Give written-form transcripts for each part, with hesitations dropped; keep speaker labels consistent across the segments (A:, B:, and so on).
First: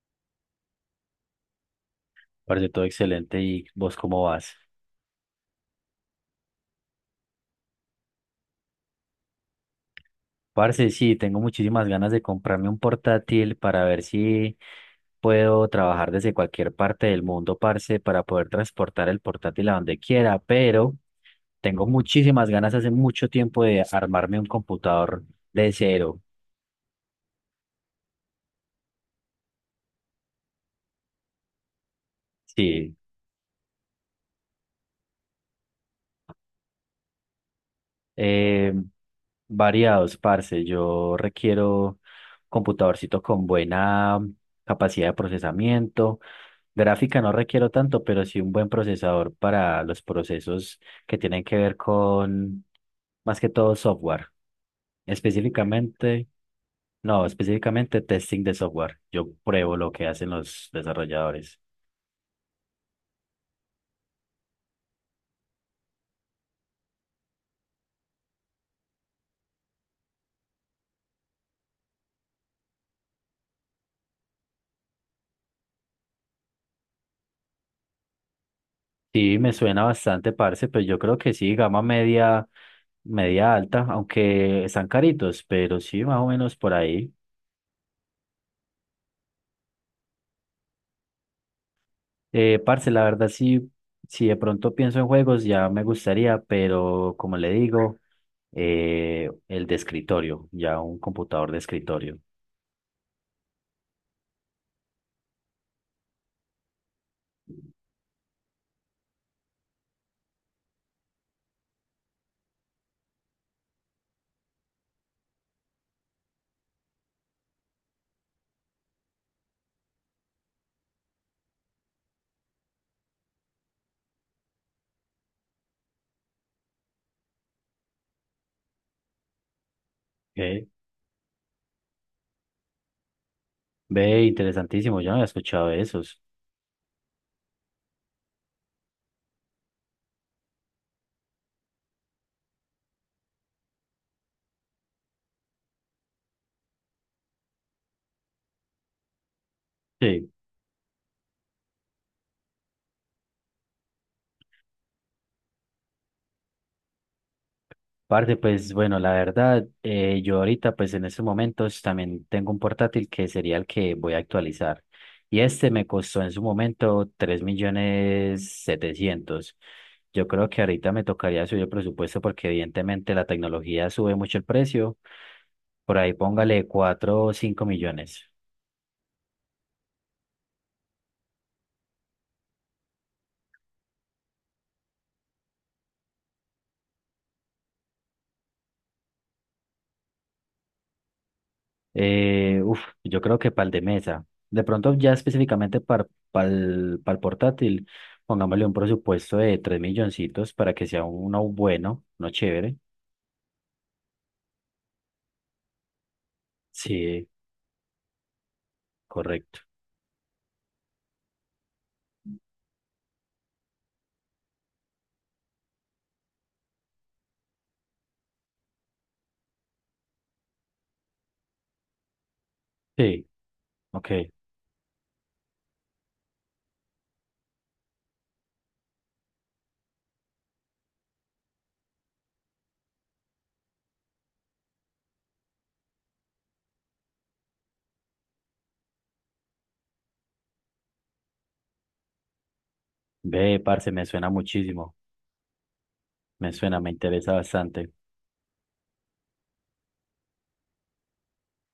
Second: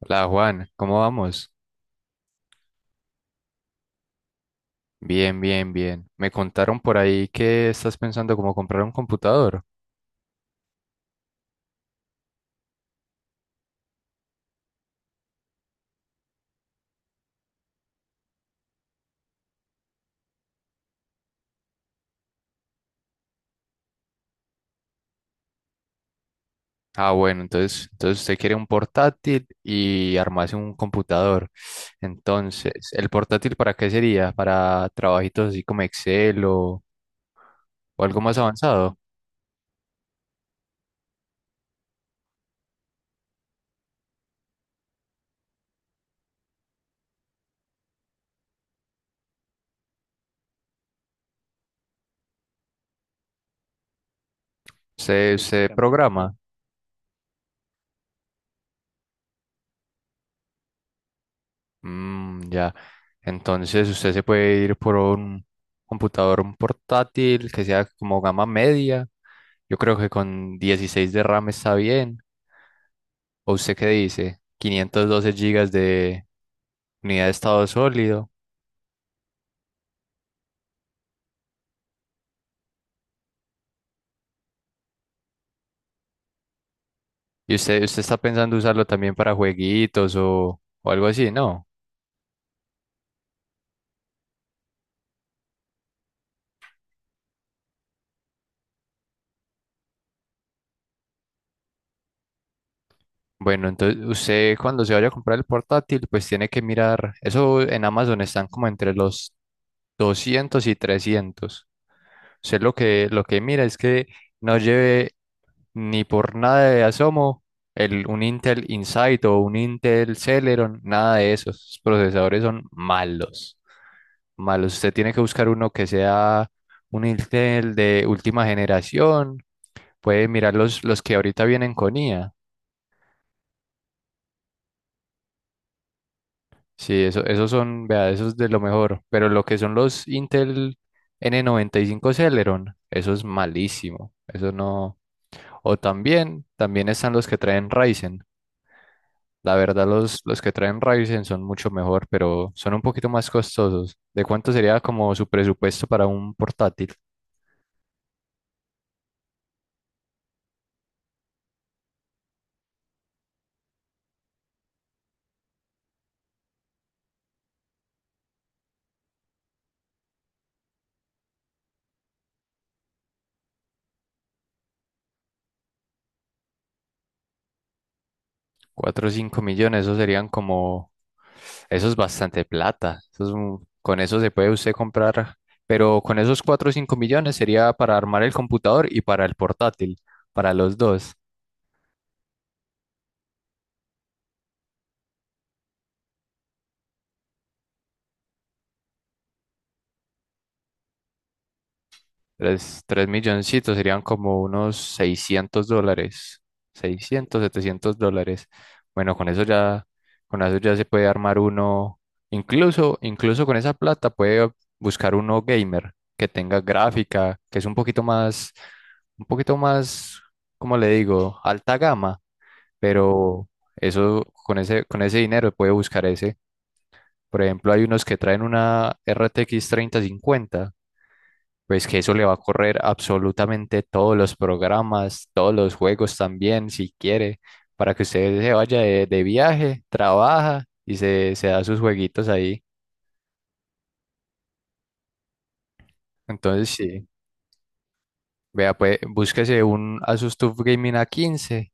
A: Hola Juan, ¿cómo vamos?
B: Parce, todo excelente. ¿Y vos cómo vas?
A: Bien, bien, bien. Me contaron por ahí que estás pensando como comprar un computador.
B: Parce, sí, tengo muchísimas ganas de comprarme un portátil para ver si puedo trabajar desde cualquier parte del mundo, parce, para poder transportar el portátil a donde quiera, pero tengo muchísimas ganas hace mucho tiempo de armarme un computador de cero.
A: Ah, bueno, entonces usted quiere un portátil y armarse un computador. Entonces,
B: Sí,
A: ¿el portátil para qué sería? ¿Para trabajitos así como Excel o algo más
B: eh,
A: avanzado?
B: variados, parce. Yo requiero computadorcito con buena capacidad de procesamiento. Gráfica no requiero tanto, pero sí un buen procesador para los procesos que tienen que ver con, más que todo, software.
A: ¿Se
B: Específicamente,
A: programa?
B: no, específicamente testing de software. Yo pruebo lo que hacen los desarrolladores.
A: Mm, ya. Entonces usted se puede ir por un computador, un portátil que sea como gama media. Yo creo que con 16 de RAM está bien. ¿O usted qué dice? 512 gigas de unidad de estado sólido.
B: Sí, me suena bastante, parce, pero yo creo que sí, gama media, media alta, aunque están caritos, pero sí, más o menos por ahí.
A: ¿Y usted está pensando usarlo también para jueguitos o algo así? No.
B: Parce, la verdad sí, si de pronto pienso en juegos ya me gustaría, pero como le digo, el de escritorio, ya un computador de escritorio.
A: Bueno, entonces usted cuando se vaya a comprar el portátil, pues tiene que mirar. Eso en Amazon están como entre los 200 y 300. Usted lo que mira es que no lleve ni por nada de asomo un Intel Insight o un Intel Celeron, nada de eso. Esos procesadores son malos, malos. Usted tiene que buscar uno que sea un Intel de última generación. Puede mirar
B: Ok.
A: los que ahorita vienen con IA.
B: Ve, interesantísimo, yo no había escuchado de esos.
A: Sí, eso, esos son, vea, esos de lo mejor. Pero lo que son los Intel N95 Celeron, eso es malísimo. Eso no. O también están los que traen Ryzen. La verdad, los,
B: Sí.
A: los que traen Ryzen son mucho mejor, pero son un poquito más costosos. ¿De cuánto sería como su presupuesto para un portátil?
B: Parte pues bueno, la verdad, yo ahorita pues en estos momentos también tengo un portátil que sería el que voy a actualizar. Y este me costó en su momento 3.700.000. Yo creo que ahorita me tocaría subir el presupuesto porque evidentemente la tecnología sube mucho el precio. Por ahí póngale 4 o 5 millones.
A: 4 o 5 millones, esos serían como... Eso es bastante plata. Eso es con eso se puede usted comprar, pero con esos 4 o 5 millones sería para armar el computador y para el portátil, para los dos.
B: Yo creo que para el de mesa. De pronto, ya específicamente para el portátil, pongámosle un presupuesto de 3 milloncitos para que sea uno bueno, uno chévere.
A: Tres milloncitos serían como unos $600.
B: Sí,
A: 600 $700. Bueno, con eso
B: correcto.
A: ya, con eso ya se puede armar uno. Incluso con esa plata puede buscar uno gamer que tenga gráfica, que es un poquito más, ¿cómo le digo? Alta gama.
B: Sí,
A: Pero
B: ok.
A: eso, con ese dinero puede buscar ese. Por ejemplo, hay unos que traen una RTX 3050, pues que eso le va a correr absolutamente todos los programas, todos los juegos también, si quiere, para que usted se vaya de viaje, trabaja y se da sus jueguitos ahí.
B: Ve, parce, me suena muchísimo. Me
A: Entonces,
B: suena, me
A: sí,
B: interesa bastante.
A: vea, pues búsquese un Asus TUF Gaming a quince.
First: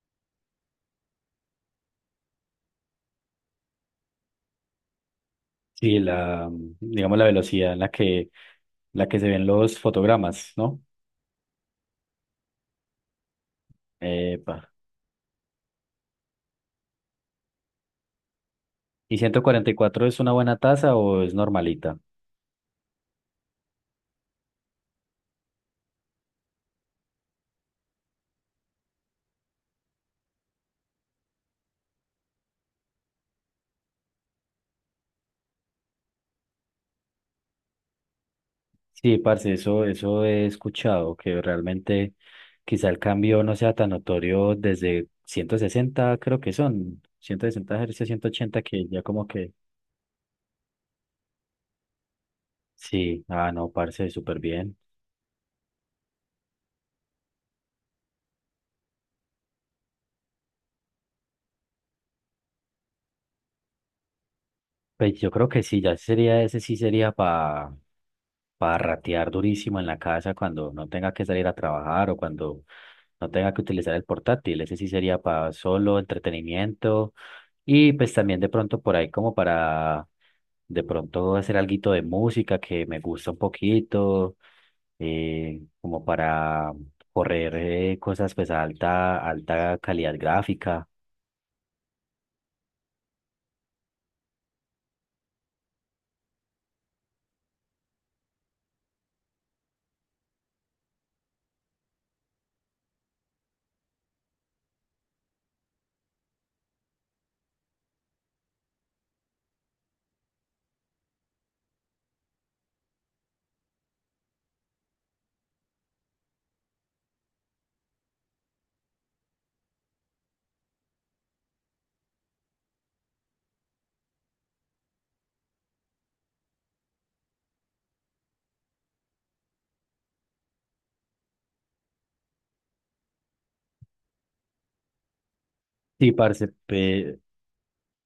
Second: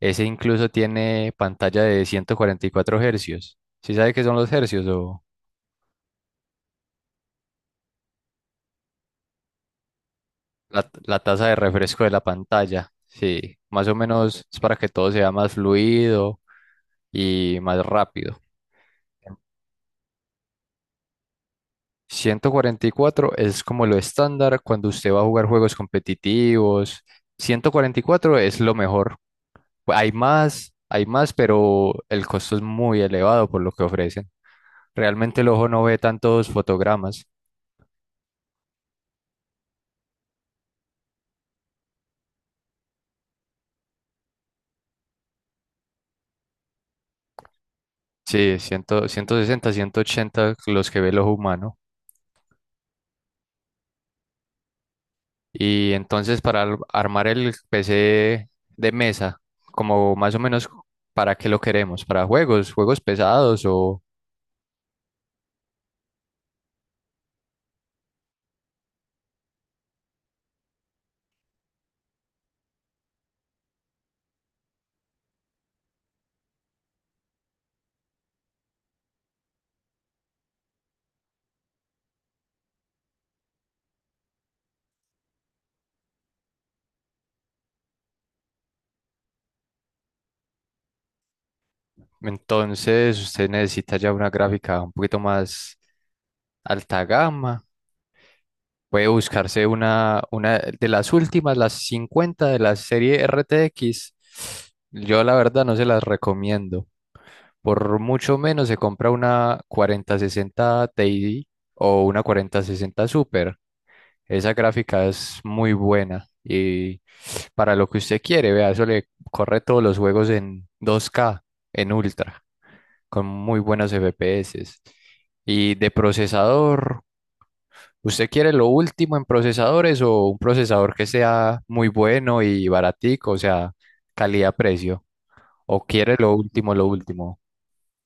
A: Ese incluso tiene pantalla de 144 Hz. ¿Sí sabe qué son los hercios o
B: Sí, la, digamos, la velocidad en la que se ven los fotogramas, ¿no?
A: la tasa de refresco de la pantalla? Sí, más o menos
B: Epa.
A: es para que todo sea más fluido y más rápido.
B: ¿Y 144 es una buena tasa o es normalita?
A: 144 es como lo estándar cuando usted va a jugar juegos competitivos. 144 es lo mejor. Hay más, pero el costo es muy elevado por lo que ofrecen. Realmente el ojo no ve tantos fotogramas.
B: Sí, parce, eso he escuchado, que realmente quizá el cambio no sea tan notorio desde 160 creo que son, 160 Hz, ciento
A: Sí,
B: ochenta que ya como
A: 100
B: que,
A: 160, 180 los que ve el ojo humano.
B: sí, ah, no, parce, súper bien.
A: Y entonces para armar el PC de mesa, como más o menos para qué lo queremos, ¿para juegos, juegos pesados o...?
B: Pues yo creo que sí, ya sería, ese sí sería para ratear durísimo en la casa cuando no tenga que salir a trabajar o cuando no tenga que utilizar el portátil. Ese sí sería para solo entretenimiento. Y pues también de pronto por ahí como para de pronto hacer alguito de música que me gusta un poquito, como para correr cosas pues a alta, alta calidad gráfica.
A: Entonces, usted necesita ya una gráfica un poquito más alta gama. Puede buscarse una de las últimas, las 50 de la serie RTX. Yo la verdad no se las recomiendo. Por mucho menos se compra una 4060 Ti o una 4060 Super. Esa gráfica es muy buena y para lo que usted quiere, vea, eso le corre todos los juegos en 2K en Ultra, con muy buenos FPS. Y de procesador, ¿usted quiere lo último en procesadores o un procesador que sea muy bueno y baratico, o sea, calidad-precio? ¿O
B: Sí,
A: quiere lo
B: parce,
A: último, lo
B: pe-
A: último?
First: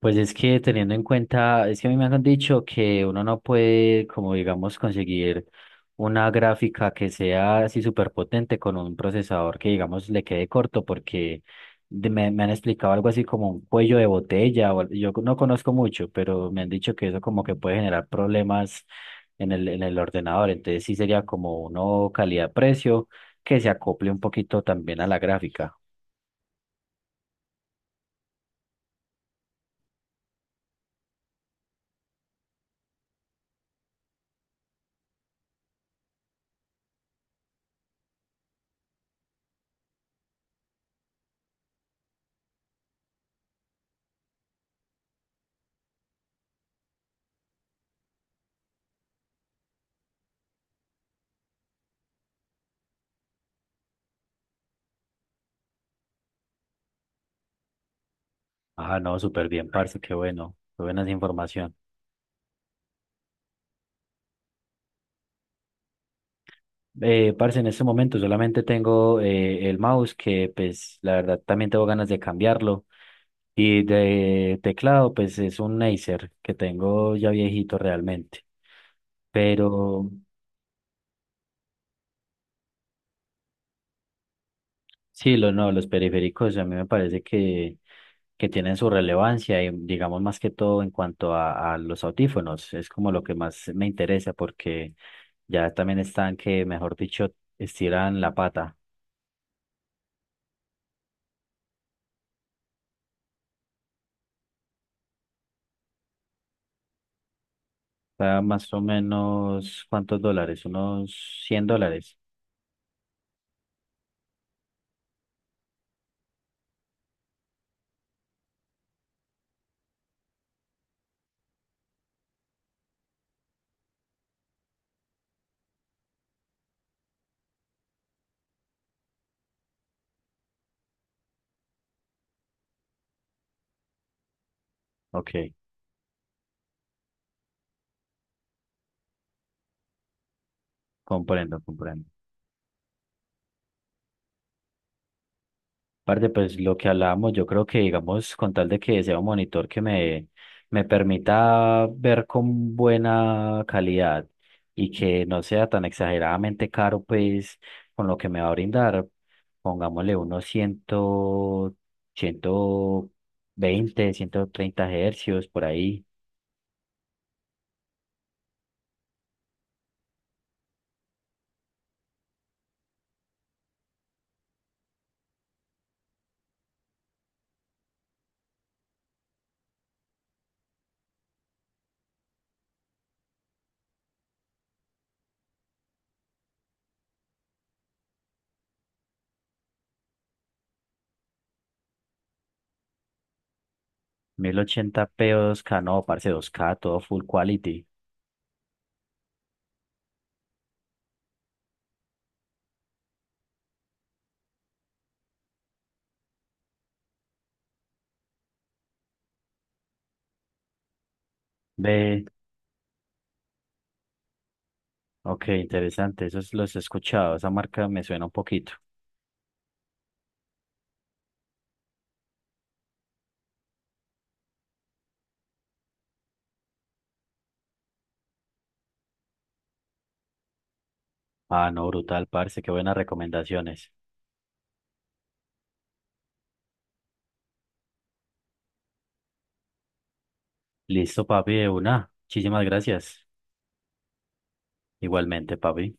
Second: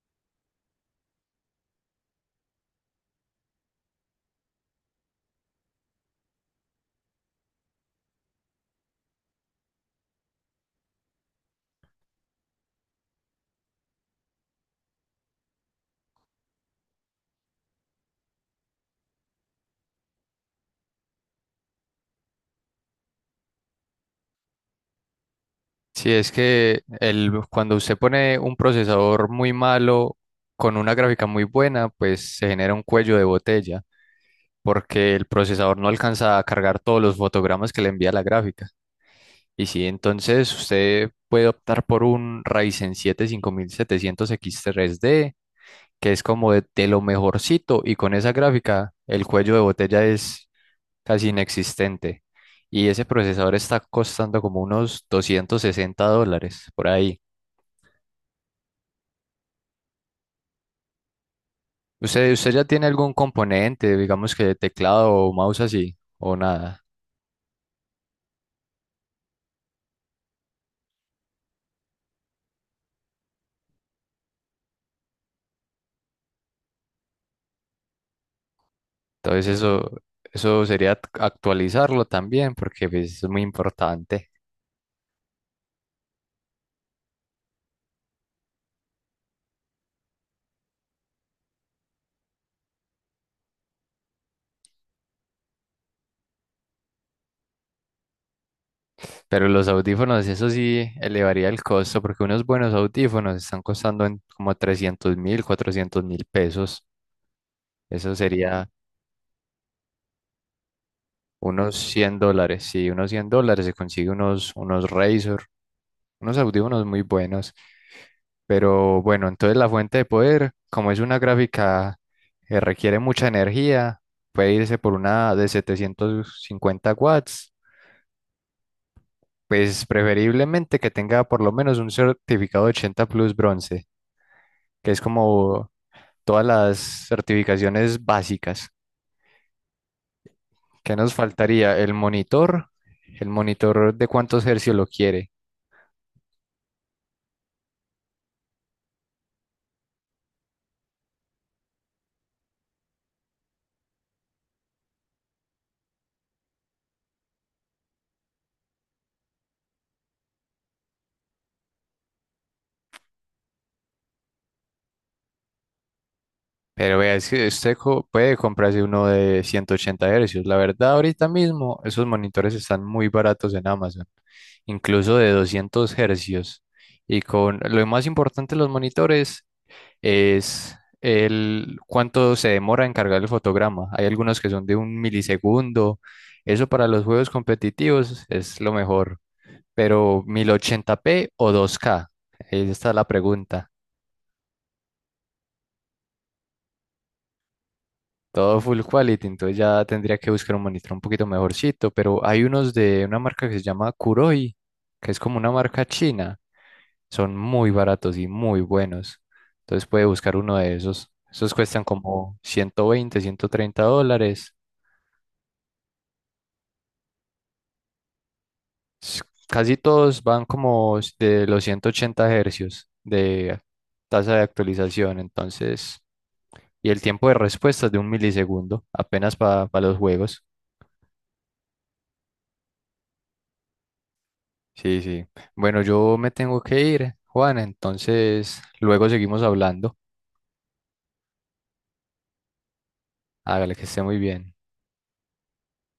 B: Pues es que teniendo en cuenta, es que a mí me han dicho que uno no puede, como digamos, conseguir una gráfica que sea así súper potente con un procesador que, digamos, le quede corto, porque me han explicado algo así como un cuello de botella, yo no conozco mucho, pero me han dicho que eso como que puede generar problemas en el ordenador, entonces sí sería como uno calidad-precio que se acople un poquito también a la gráfica.
A: Sí, es que cuando usted pone un procesador muy malo con una gráfica muy buena, pues se genera un cuello de botella, porque el procesador no alcanza a cargar todos los fotogramas que le envía la gráfica. Y sí, entonces usted puede optar por un Ryzen siete cinco mil setecientos x 3 d que es como de lo mejorcito, y con esa gráfica el cuello de botella es casi inexistente. Y ese procesador está costando como unos $260 por ahí.
B: Ah, no, súper bien, parce, qué bueno, qué buena esa información.
A: ¿Usted ya tiene algún componente, digamos que teclado o mouse así, o nada?
B: Parce, en este momento solamente tengo el mouse que pues la verdad también tengo ganas de cambiarlo y de teclado pues es un Acer que tengo ya viejito realmente.
A: Entonces eso,
B: Pero
A: eso sería actualizarlo también, porque pues, es muy importante.
B: sí, lo, no, los periféricos a mí me parece que tienen su relevancia y digamos más que todo en cuanto a los audífonos, es como lo que más me interesa porque ya también están que, mejor dicho, estiran la pata.
A: Pero los audífonos, eso sí elevaría el costo, porque unos buenos audífonos están costando en como 300.000, 400.000 pesos. Eso
B: Está
A: sería
B: más o menos, ¿cuántos dólares? Unos 100
A: unos
B: dólares.
A: $100. Sí, unos $100 se consigue unos Razer, unos audífonos muy buenos. Pero bueno, entonces la fuente de poder, como es una gráfica que requiere mucha energía, puede irse por una de 750 W, pues preferiblemente que tenga por lo menos un certificado 80 Plus bronce, que es
B: Ok,
A: como todas las certificaciones básicas. ¿Qué nos
B: comprendo,
A: faltaría? El
B: comprendo.
A: monitor, el monitor de cuántos hercios lo quiere.
B: Aparte, pues lo que hablábamos, yo creo que, digamos, con tal de que sea un monitor que me permita ver con buena calidad y que no sea tan exageradamente caro, pues con lo que me va a brindar, pongámosle unos 100, 120 130 hercios por ahí.
A: Pero vea, es que usted puede comprarse uno de 180 Hz. La verdad, ahorita mismo esos monitores están muy baratos en Amazon, incluso de 200 Hz. Y con lo más importante de los monitores es el cuánto se demora en cargar el fotograma. Hay algunos que son de un milisegundo. Eso para los juegos competitivos es lo mejor. Pero 1080p o 2K, esta es la pregunta.
B: 1080p o 2K, no, parce, 2K, todo full quality.
A: Todo full quality, entonces ya tendría que buscar un monitor un poquito mejorcito, pero hay unos de una marca que se llama Kuroi, que es como una marca china. Son muy baratos y muy buenos. Entonces puede buscar uno de esos. Esos cuestan
B: Ve,
A: como 120 $130.
B: ok, interesante, esos los he escuchado, esa marca me suena un poquito.
A: s- Casi todos van como de los 180 Hz de tasa de actualización, entonces, y el tiempo de respuesta es de un milisegundo, apenas para los juegos.
B: Ah, no, brutal, parce, qué buenas recomendaciones.
A: Sí, sí. Bueno, yo me tengo que ir, Juan, entonces luego seguimos hablando.
B: Listo, papi, de una. Muchísimas gracias.
A: Hágale que esté muy bien.
B: Igualmente, papi.